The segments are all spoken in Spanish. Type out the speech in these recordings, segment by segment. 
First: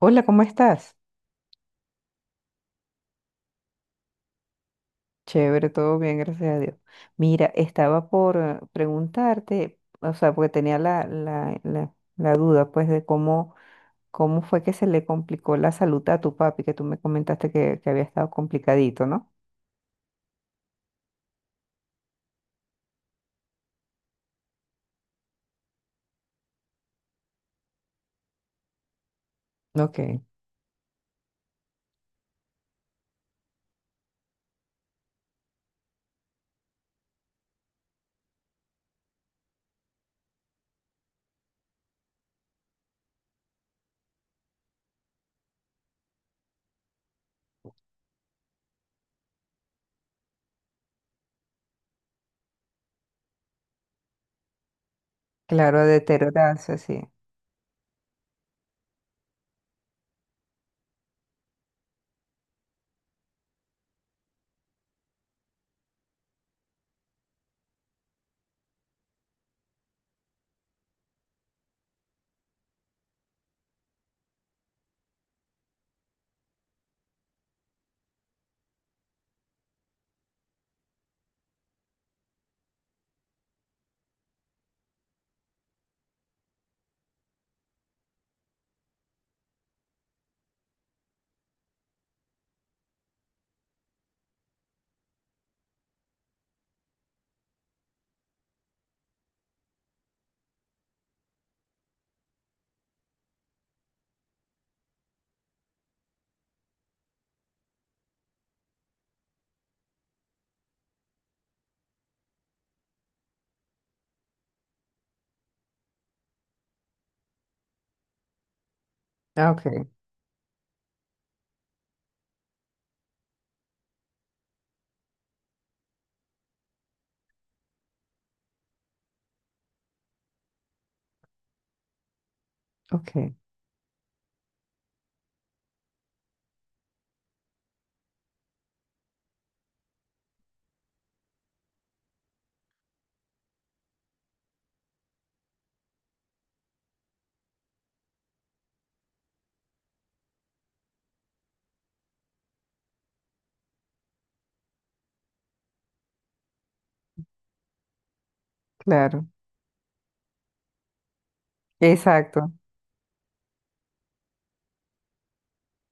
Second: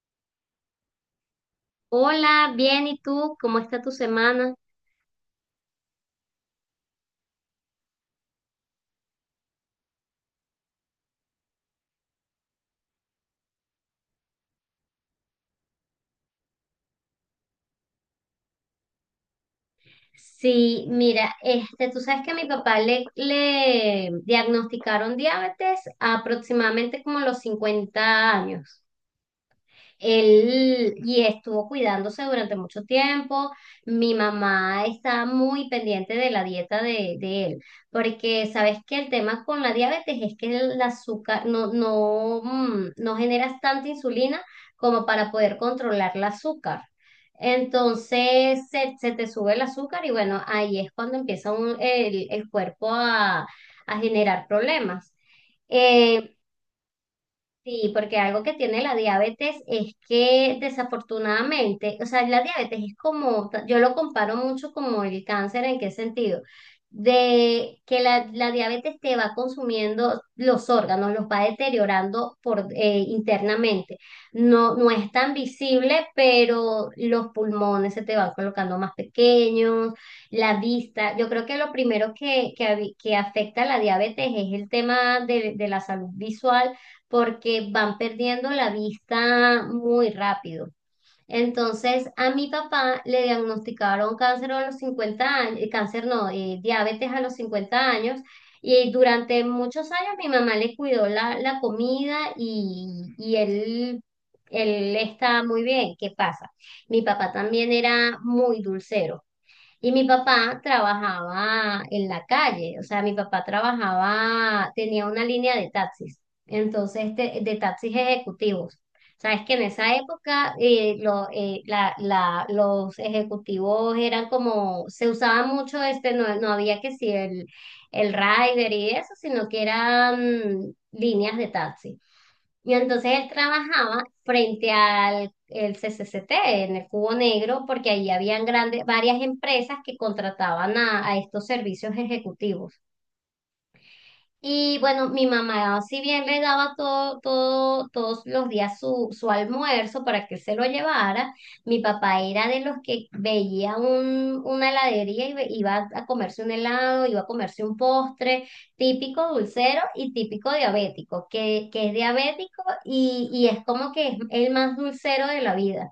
Hola, ¿cómo estás? Hola, bien, ¿y tú? ¿Cómo está tu semana? Chévere, todo bien, gracias a Dios. Mira, estaba por preguntarte, o sea, porque tenía la duda, pues, de cómo fue que se le complicó la salud a tu papi, que tú me comentaste que había estado complicadito, ¿no? Sí, mira, este, tú sabes que a mi papá le diagnosticaron diabetes aproximadamente como a los 50 años. Ok, Él y estuvo cuidándose durante mucho tiempo. Mi mamá está muy pendiente de la dieta de él, porque sabes que el tema con la diabetes es que el azúcar no generas tanta insulina como para poder controlar el azúcar. Entonces se te sube el azúcar y bueno, ahí es cuando empieza el cuerpo a generar problemas. claro, a Eh, deteriorarse, sí. Sí, porque algo que tiene la diabetes es que desafortunadamente, o sea, la diabetes es como, yo lo comparo mucho como el cáncer. ¿En qué sentido? De que la diabetes te va consumiendo los órganos, los va deteriorando por internamente. No, no es tan visible, pero los pulmones se te van colocando más pequeños, la vista. Yo creo que lo primero que afecta a la diabetes es el tema de la salud visual, porque van perdiendo la vista muy rápido. Entonces, a mi papá le diagnosticaron cáncer a los 50 años, cáncer no, diabetes a los 50 años. Y durante muchos años mi mamá le cuidó la comida y él está muy bien. ¿Qué pasa? Mi papá también era muy dulcero. Y mi papá trabajaba en la calle, o sea, mi papá trabajaba, tenía una línea de taxis, entonces de taxis ejecutivos. Sabes Ah, que en Ok, esa época los ejecutivos eran como, se usaba mucho este, no había que si el Rider y eso, sino que eran líneas de taxi. Y entonces él ok, trabajaba frente al el C C C T, en el Cubo Negro, porque ahí habían grandes, varias empresas que contrataban a estos servicios ejecutivos. Y bueno, mi mamá, si bien le daba todo, todo, todos los días su almuerzo para que él se lo llevara, mi papá era de los que veía una heladería y iba a comerse un helado, iba a comerse un postre típico claro. dulcero y típico diabético, que es Exacto, diabético y es como que es el más dulcero de la vida.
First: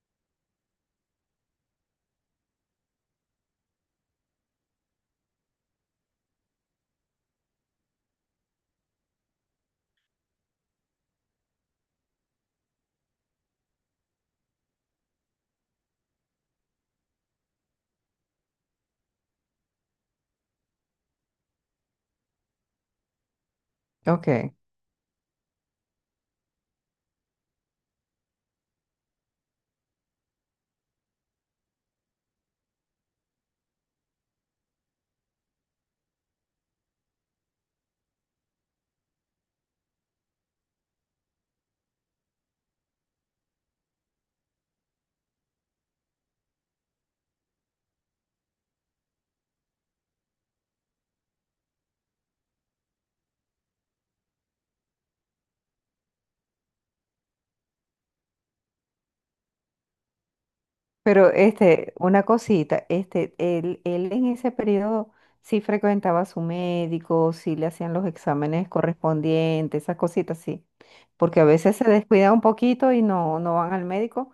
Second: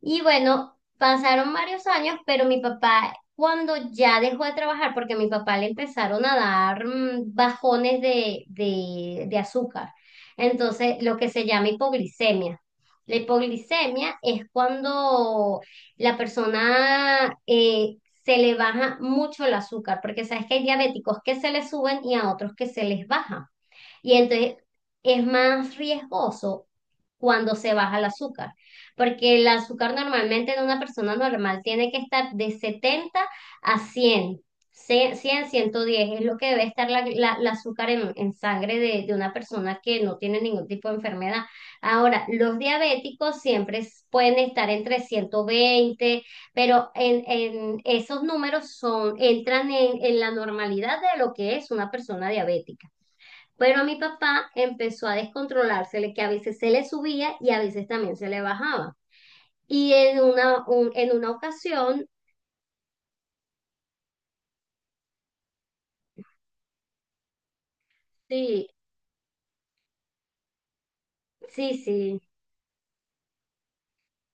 Y bueno, pasaron varios años, pero mi papá, cuando ya dejó de trabajar, porque a mi papá le empezaron a dar bajones de azúcar, entonces lo que se llama hipoglicemia. La hipoglicemia es cuando la persona se le baja mucho el azúcar, porque sabes que hay diabéticos que se les suben y a otros que se les baja. Y ok. entonces es más riesgoso cuando se baja el azúcar, porque el azúcar normalmente en una persona normal tiene que estar de 70 a cien, 110 es lo que debe estar la azúcar en sangre de una persona que no tiene ningún tipo de enfermedad. Ahora, los diabéticos siempre pueden estar entre 120, pero en esos números son, entran en la normalidad de lo que es una persona diabética. Pero a mi papá empezó a descontrolársele, que a veces se le subía y a veces también se le bajaba. Y en en una Pero este, ocasión, una cosita, este, él en ese periodo sí frecuentaba a su médico, sí le hacían los sí, exámenes correspondientes, esas cositas sí. Porque a veces sí, se sí, descuida un poquito y no, no van al médico,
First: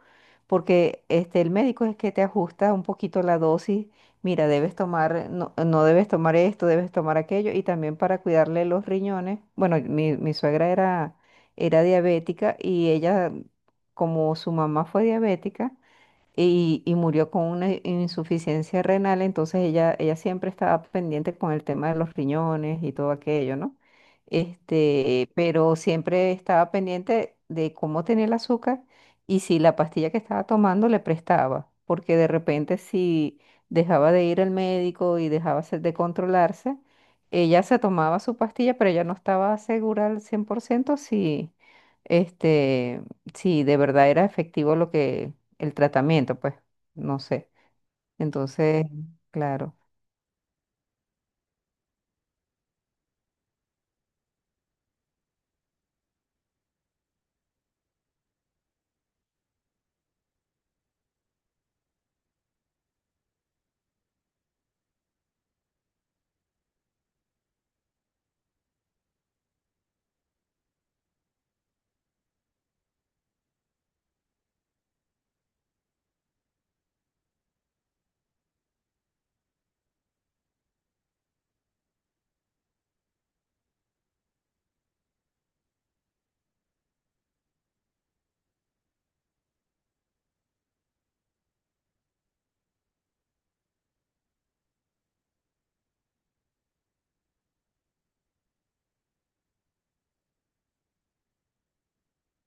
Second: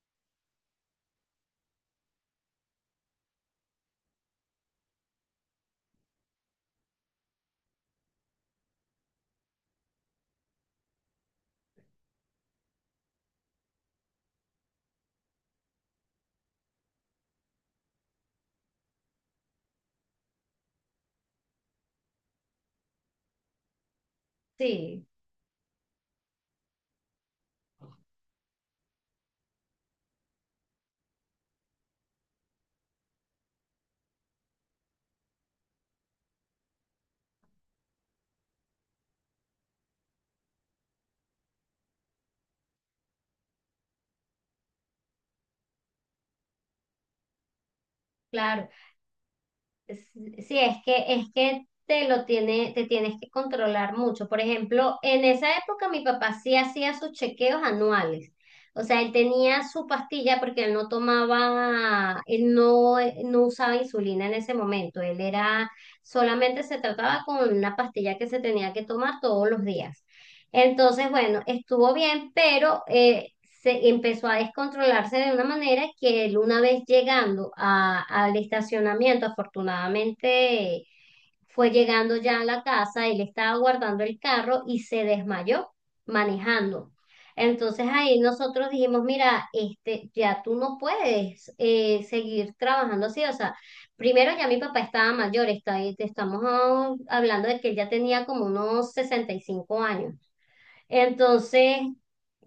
porque este, el médico es que te ajusta un poquito la dosis. Mira, debes tomar, no, no debes tomar esto, debes tomar aquello, y también para cuidarle los riñones. Bueno, mi suegra era diabética y ella, como su mamá fue diabética, y murió con una insuficiencia renal, entonces ella siempre estaba pendiente con el tema de los riñones y todo aquello, ¿no? sí, Este, pero siempre estaba pendiente de cómo tenía el azúcar y si la pastilla que estaba tomando le prestaba, porque de repente si dejaba de ir al médico y dejaba de controlarse, ella se tomaba su pastilla, pero ella no estaba segura al 100% si, este, si de verdad era efectivo lo que el tratamiento, pues, no sé. claro. Entonces, claro, S- Sí, es que te lo tiene, te tienes que controlar mucho. Por ejemplo, en esa época mi papá sí hacía sus chequeos anuales. O sea, él tenía su pastilla, porque él no tomaba, él no usaba insulina en ese momento. Él era, solamente se trataba con una pastilla que se tenía que tomar todos los días. Entonces, bueno, estuvo bien, pero se empezó a descontrolarse de una manera que él una vez llegando al estacionamiento, afortunadamente eh, fue llegando ya a la casa, él estaba guardando el carro y se desmayó manejando. Entonces ahí nosotros dijimos, mira, este, ya tú no puedes seguir trabajando así, o sea, primero ya mi papá estaba mayor, está, estamos hablando de que él ya tenía como unos 65 años. Entonces,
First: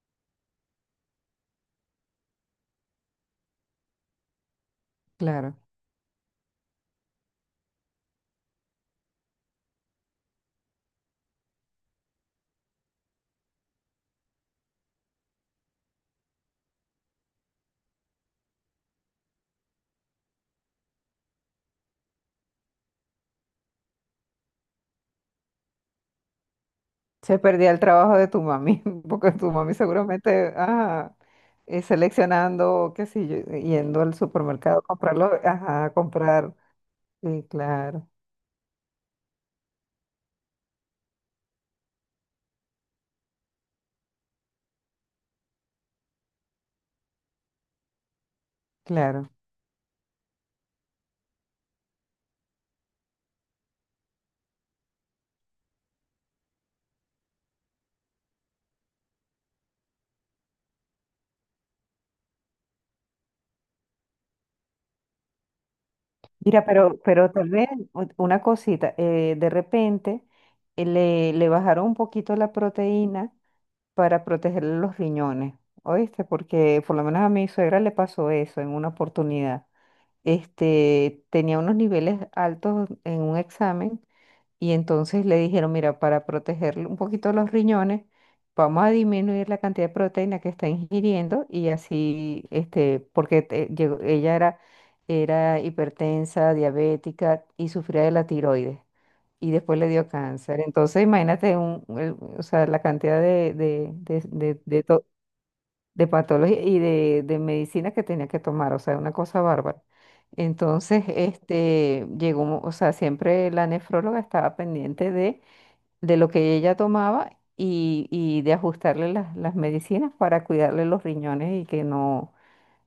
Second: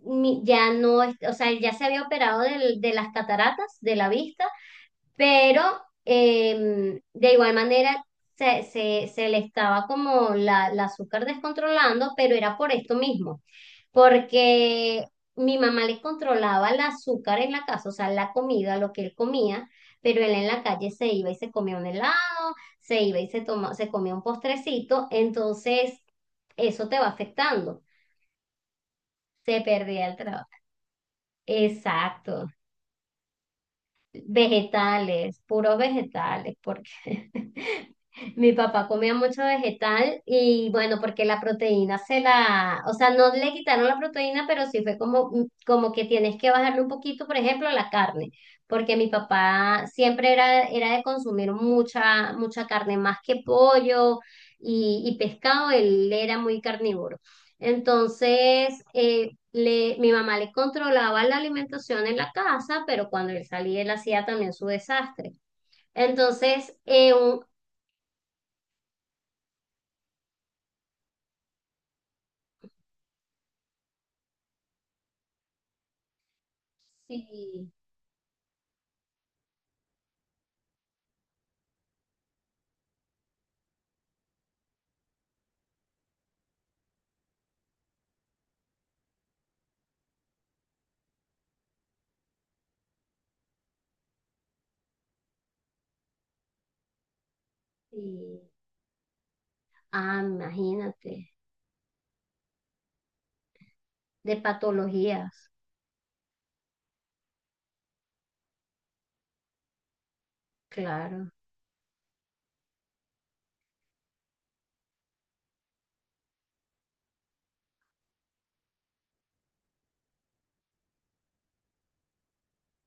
ya no, o sea, él ya se había operado de las cataratas, de la vista, claro. pero de igual manera se le estaba como la azúcar descontrolando, pero era por esto mismo, porque mi mamá le controlaba el azúcar en la casa, o sea, la comida, lo que él comía, pero él en la calle se iba y se comía un helado, se iba y se toma, se comía un postrecito, entonces eso te va Se perdía el afectando. trabajo de tu mami, porque tu Se mami perdía el trabajo. seguramente, ajá, Exacto. seleccionando, qué sé yo, yendo al supermercado a comprarlo, Vegetales, puros ajá, a comprar. vegetales, porque Sí, claro, mi papá comía mucho vegetal y bueno, porque la proteína se la, o sea, no le quitaron la proteína, pero sí fue como, como que tienes que bajarle un poquito, por ejemplo, la carne, porque mi claro. papá siempre era, era de consumir mucha, mucha carne, más que pollo y pescado, él era muy carnívoro. Entonces, le, mi mamá le controlaba la alimentación en la casa, pero cuando él salía, él hacía también su desastre. Mira, Entonces, pero, pero tal vez una cosita, de repente le bajaron un poquito la proteína para protegerle los riñones, ¿oíste? Porque por lo menos a mi sí, suegra le pasó eso en una oportunidad. Este, tenía unos niveles altos en un examen y entonces le dijeron, mira, para protegerle un poquito los riñones, vamos a disminuir la cantidad de proteína que está ingiriendo y así, este, porque ella era hipertensa, diabética y sufría de la sí. tiroides y después le dio Ah, cáncer. Entonces, imagínate, imagínate o sea, la cantidad de, de, de, de de- de to- patologías, de patología y de medicina que tenía que tomar, o sea, una cosa bárbara. Entonces, claro, este, llegó, o sea, siempre la nefróloga estaba pendiente de lo que ella tomaba y de ajustarle las medicinas para cuidarle los riñones y que no,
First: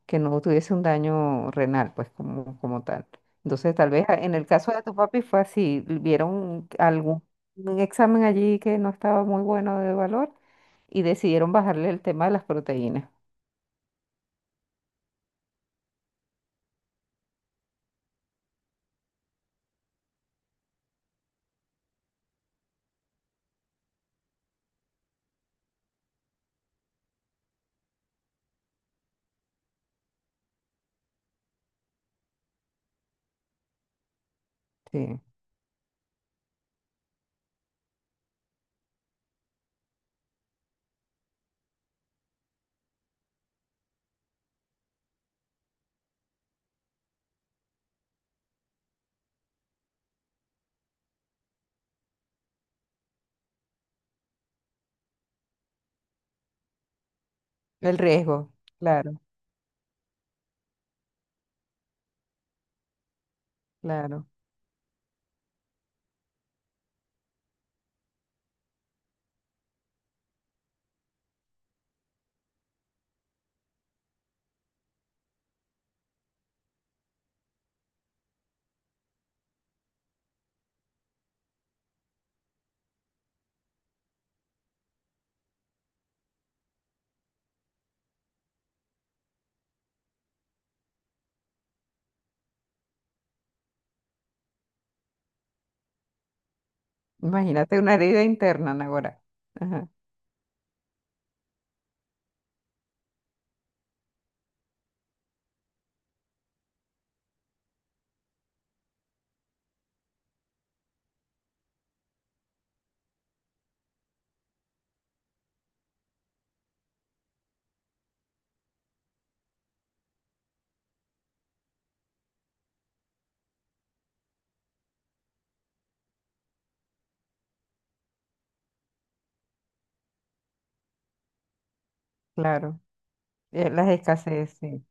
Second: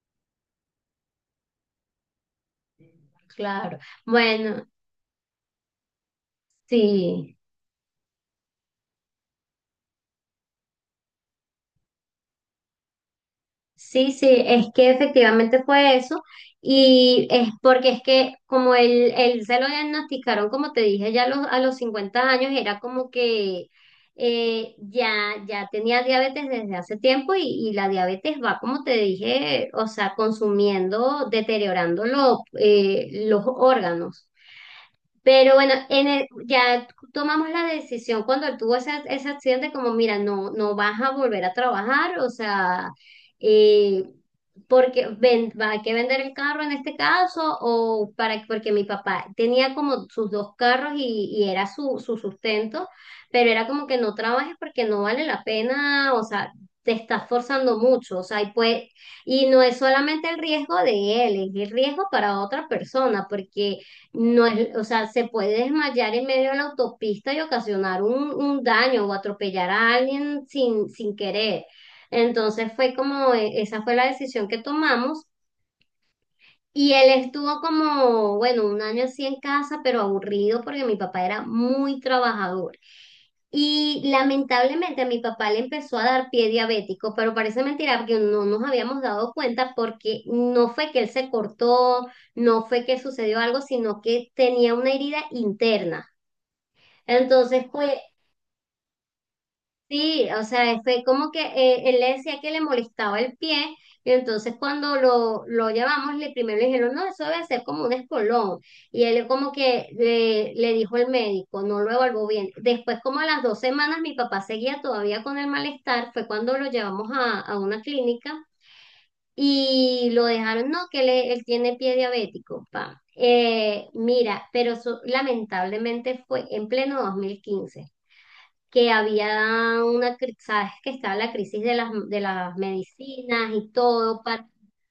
que no tuviese un daño renal, pues como tal. Entonces, claro. tal vez en el Bueno, caso de tu papi fue así, vieron algún sí, un examen allí que no estaba muy bueno de valor y decidieron bajarle el tema de las proteínas. sí, sí, es que efectivamente fue eso, y es porque es que como él se lo diagnosticaron, como te dije, ya a los 50 años era como que ya, ya tenía diabetes desde hace tiempo y la diabetes va, como te dije, o sea, consumiendo, deteriorando los órganos. Sí, Pero bueno, en ya tomamos la decisión cuando él tuvo ese, ese accidente, como mira, no, no vas a volver a trabajar, o sea, eh, porque ven, va, hay que vender el carro en este caso, o para, porque mi papá tenía como sus dos carros y era su sustento, pero era como que no trabajes porque no vale la pena, o sea, te estás forzando el mucho, o sea, y riesgo, pues, claro, y no es solamente el riesgo de él, es el riesgo para otra persona, porque claro. no es, o sea, se puede desmayar en medio de la autopista y ocasionar un daño o atropellar a alguien sin querer. Entonces fue como esa fue la decisión que tomamos y él estuvo como, bueno, un año así en casa, pero aburrido porque mi papá era muy trabajador. Y lamentablemente a mi papá le empezó a dar pie diabético, pero parece mentira porque no nos habíamos dado cuenta, porque no fue que él se cortó, no fue que sucedió algo, sino que tenía una herida interna. Entonces, Imagínate pues una herida interna, Nagora. Ajá, sí, o sea, fue como que él le decía que le molestaba el pie, y entonces cuando lo llevamos, le primero le dijeron, no, eso debe ser como un espolón, y él como que le dijo el médico, no lo evaluó bien. Después, como a las 2 semanas, mi papá seguía todavía con el malestar, fue cuando lo llevamos a una clínica, y lo dejaron, no, que él tiene pie diabético, pa. Mira, pero eso lamentablemente fue en pleno 2015, que había una, sabes que estaba la crisis de las, claro. medicinas y Las todo, para, escasez, sí,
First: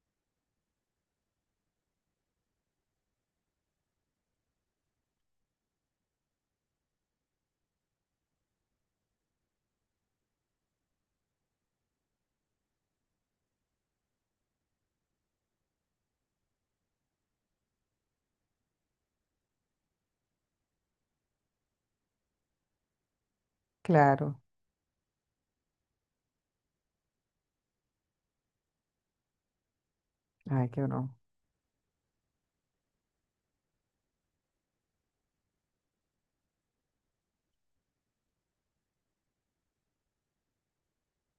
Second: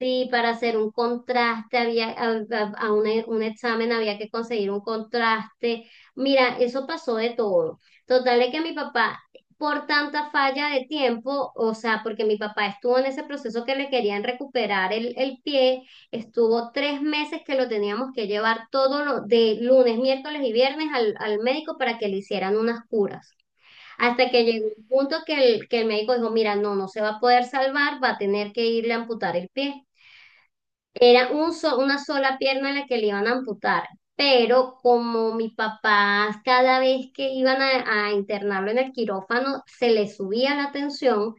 sí, para hacer un contraste, había, un examen había que conseguir un contraste. Mira, eso pasó de todo. Total de que mi papá, por tanta falla de tiempo, o sea, porque mi papá estuvo en ese proceso que le querían recuperar el pie, estuvo 3 meses que lo teníamos que llevar todo lo, de lunes, miércoles y viernes al médico para que le hicieran unas curas. Hasta claro. que llegó un punto que el médico dijo, mira, no, no se va a poder salvar, va a tener que irle a amputar el pie. Ay, qué horror. Era una sola pierna la que le iban a amputar, pero como mi papá cada vez que iban a internarlo en el quirófano se le subía la tensión,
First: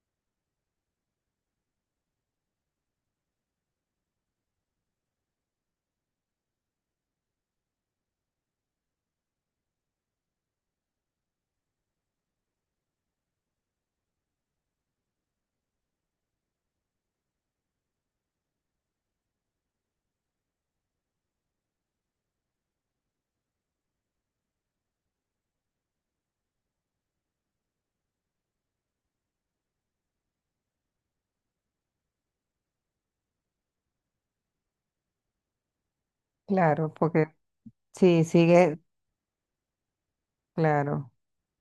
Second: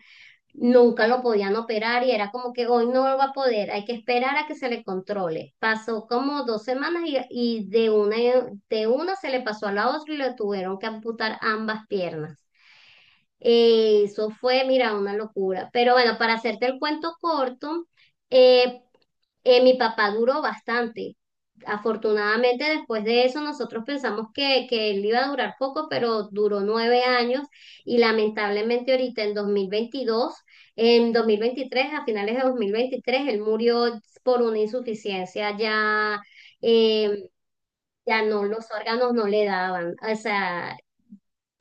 nunca lo podían operar y era como que hoy no lo va a poder, hay que esperar a que se le controle. Pasó como 2 semanas y de una se le pasó a la otra y le tuvieron que amputar ambas piernas. Eso fue, mira, una locura. Pero bueno, para hacerte el cuento corto, eh, mi papá duró bastante. Afortunadamente, después de eso, nosotros pensamos que él iba a durar poco, pero duró 9 años, y lamentablemente ahorita en 2022, en 2023, a finales de 2023 él murió por una insuficiencia ya Claro, porque eh, ya sí, no, los sigue, órganos no le daban. O sea, claro,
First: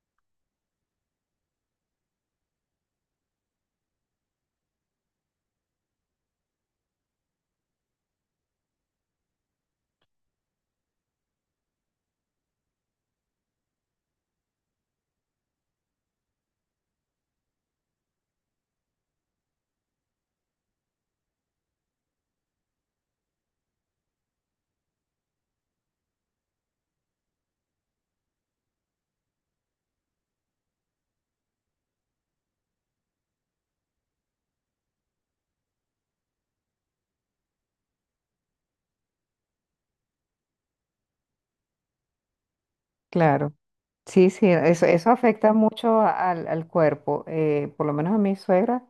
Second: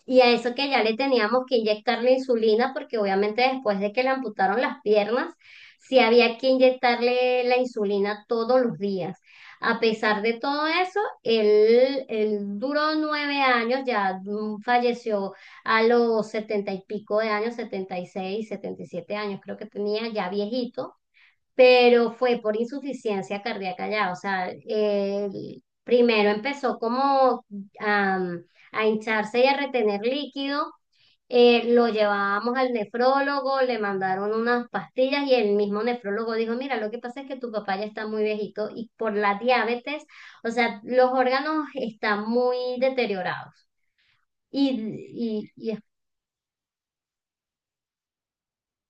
y a eso que ya le teníamos que inyectar la insulina, porque obviamente después de que le amputaron las piernas, sí había que inyectarle la insulina todos los días. A pesar de todo eso, él duró 9 años, ya falleció a los setenta y pico de años, 76, 77 años, creo que tenía, ya viejito, pero fue por insuficiencia cardíaca ya, o sea, él primero empezó como am, a hincharse y a retener líquido, lo llevábamos al nefrólogo, le mandaron unas pastillas y el mismo nefrólogo dijo, mira, lo que pasa es que tu papá ya está muy viejito y por la diabetes, o sea, los órganos están muy claro. deteriorados Sí, sí, y, eso y, afecta y es mucho al cuerpo. Por lo menos a mi suegra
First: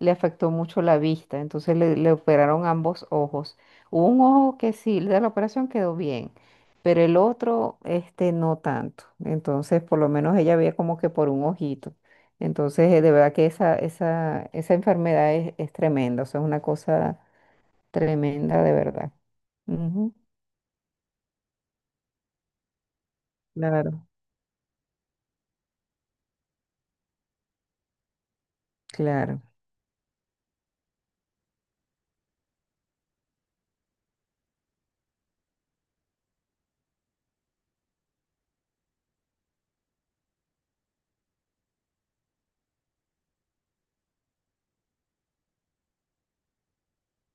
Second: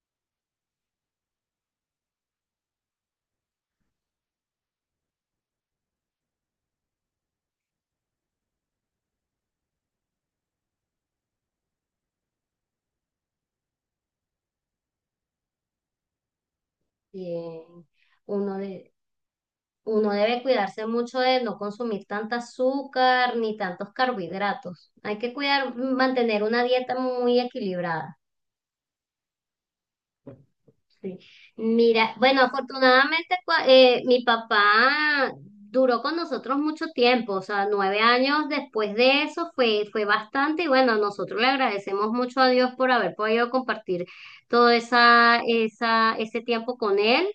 le afectó mucho la vista, entonces le operaron ambos ojos. Hubo un ojo que sí, de la operación quedó bien, pero el otro, este, no tanto. Entonces, por lo menos ella veía como que por un ojito. Entonces, de verdad que esa enfermedad es tremenda, o sea, es una cosa que uno tremenda de de, verdad. uno Ujú, debe cuidarse mucho de no consumir tanta azúcar ni tantos Claro. carbohidratos. Hay que cuidar, mantener una dieta muy equilibrada. Claro. Sí. Mira, bueno, afortunadamente mi papá duró con nosotros mucho tiempo, o sea, 9 años después de eso fue, fue bastante y bueno, nosotros le agradecemos mucho a Dios por haber podido compartir todo esa, esa, ese tiempo con él.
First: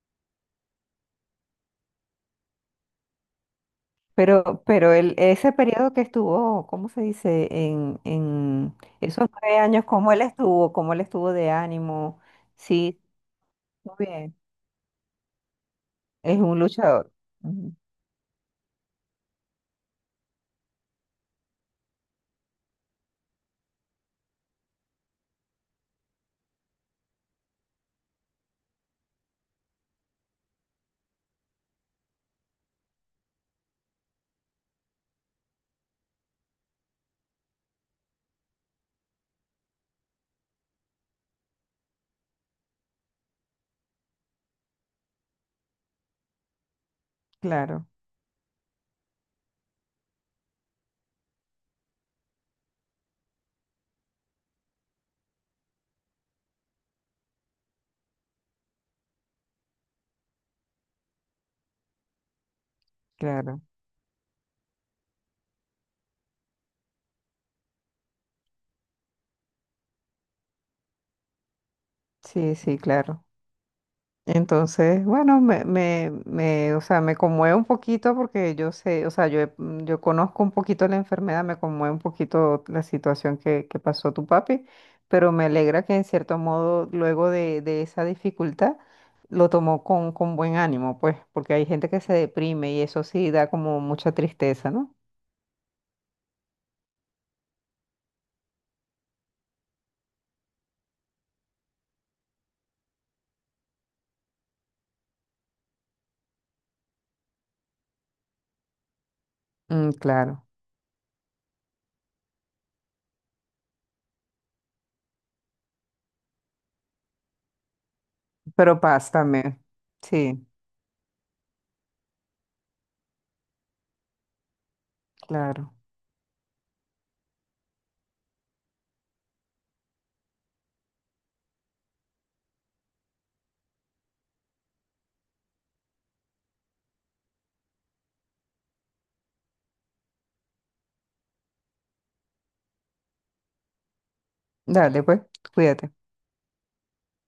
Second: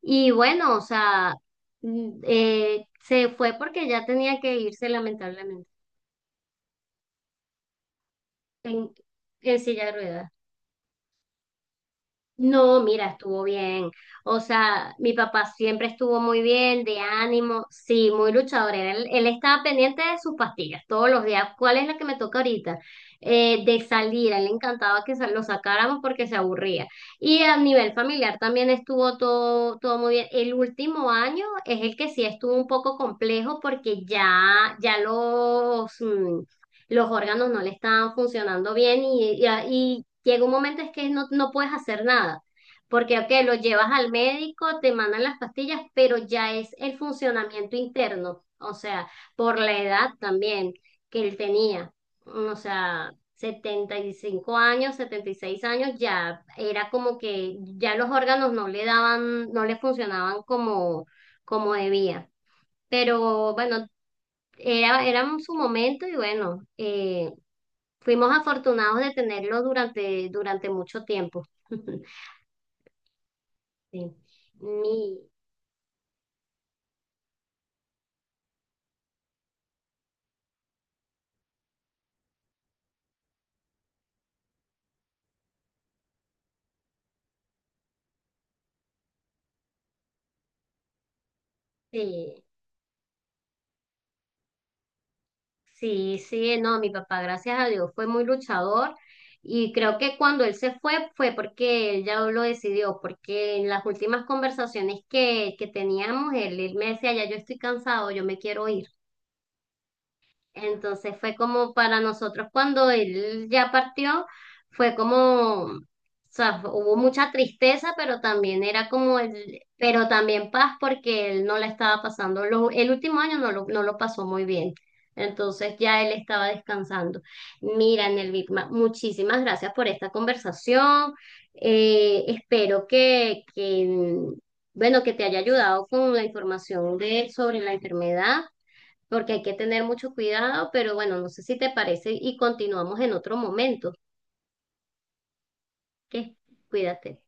Y bueno, o sea, se fue porque ya tenía que Pero, irse pero ese lamentablemente periodo que estuvo, ¿cómo se dice? En en, esos nueve en años, silla de ¿cómo él ruedas. estuvo? ¿Cómo él estuvo de ánimo? No, Sí, mira, estuvo bien. muy bien. O sea, mi papá siempre estuvo Es muy un bien, de luchador. ánimo, Ujú, sí, muy luchador. Él estaba pendiente de sus pastillas todos los días. ¿Cuál es la que me toca ahorita? De salir, a él le encantaba que lo sacáramos porque se aburría. Y a nivel familiar también estuvo todo, todo muy bien. El último año es el que sí estuvo un poco complejo porque ya los órganos no le estaban funcionando bien y llega un momento es que no, no puedes hacer nada, porque ok, lo llevas al médico, te mandan las pastillas, pero ya es el funcionamiento Claro, interno, o sea, por la edad también que él tenía, o sea, 75 años, 76 años, ya era como que ya los órganos no le daban, no le funcionaban como, debía. Pero claro. bueno, era su momento y bueno, fuimos afortunados de tenerlo durante mucho tiempo. Sí, sí, claro. Sí. Entonces, Mi, bueno, me, o sea, me conmueve un poquito porque yo sé, o sea, yo conozco un poquito la enfermedad, me conmueve un poquito la situación que pasó tu papi, pero me alegra que en cierto modo, luego de esa dificultad, lo tomó con buen ánimo, pues, porque hay gente que se sí, deprime y eso sí da como mucha tristeza, ¿no? sí, sí, no, mi papá, gracias a Dios, fue muy luchador, y creo que cuando él se fue, fue porque él ya lo decidió, porque en las últimas conversaciones que teníamos, él me decía, ya yo estoy cansado, yo me quiero ir. Mm, claro, Entonces fue como para nosotros cuando él ya partió, fue como, o sea, hubo mucha tristeza, pero también pero era paz como el, también. pero Sí, también paz porque él no la estaba pasando, el último año no lo, no lo pasó muy bien. claro. Entonces ya él estaba descansando. Mira, Nelvigma, muchísimas gracias por esta conversación. Espero que bueno, que te haya ayudado con la información de, sobre la enfermedad, porque hay que tener mucho cuidado, pero bueno, no sé si te parece y continuamos en otro momento. Dale, pues, cuídate. ¿Qué? Cuídate.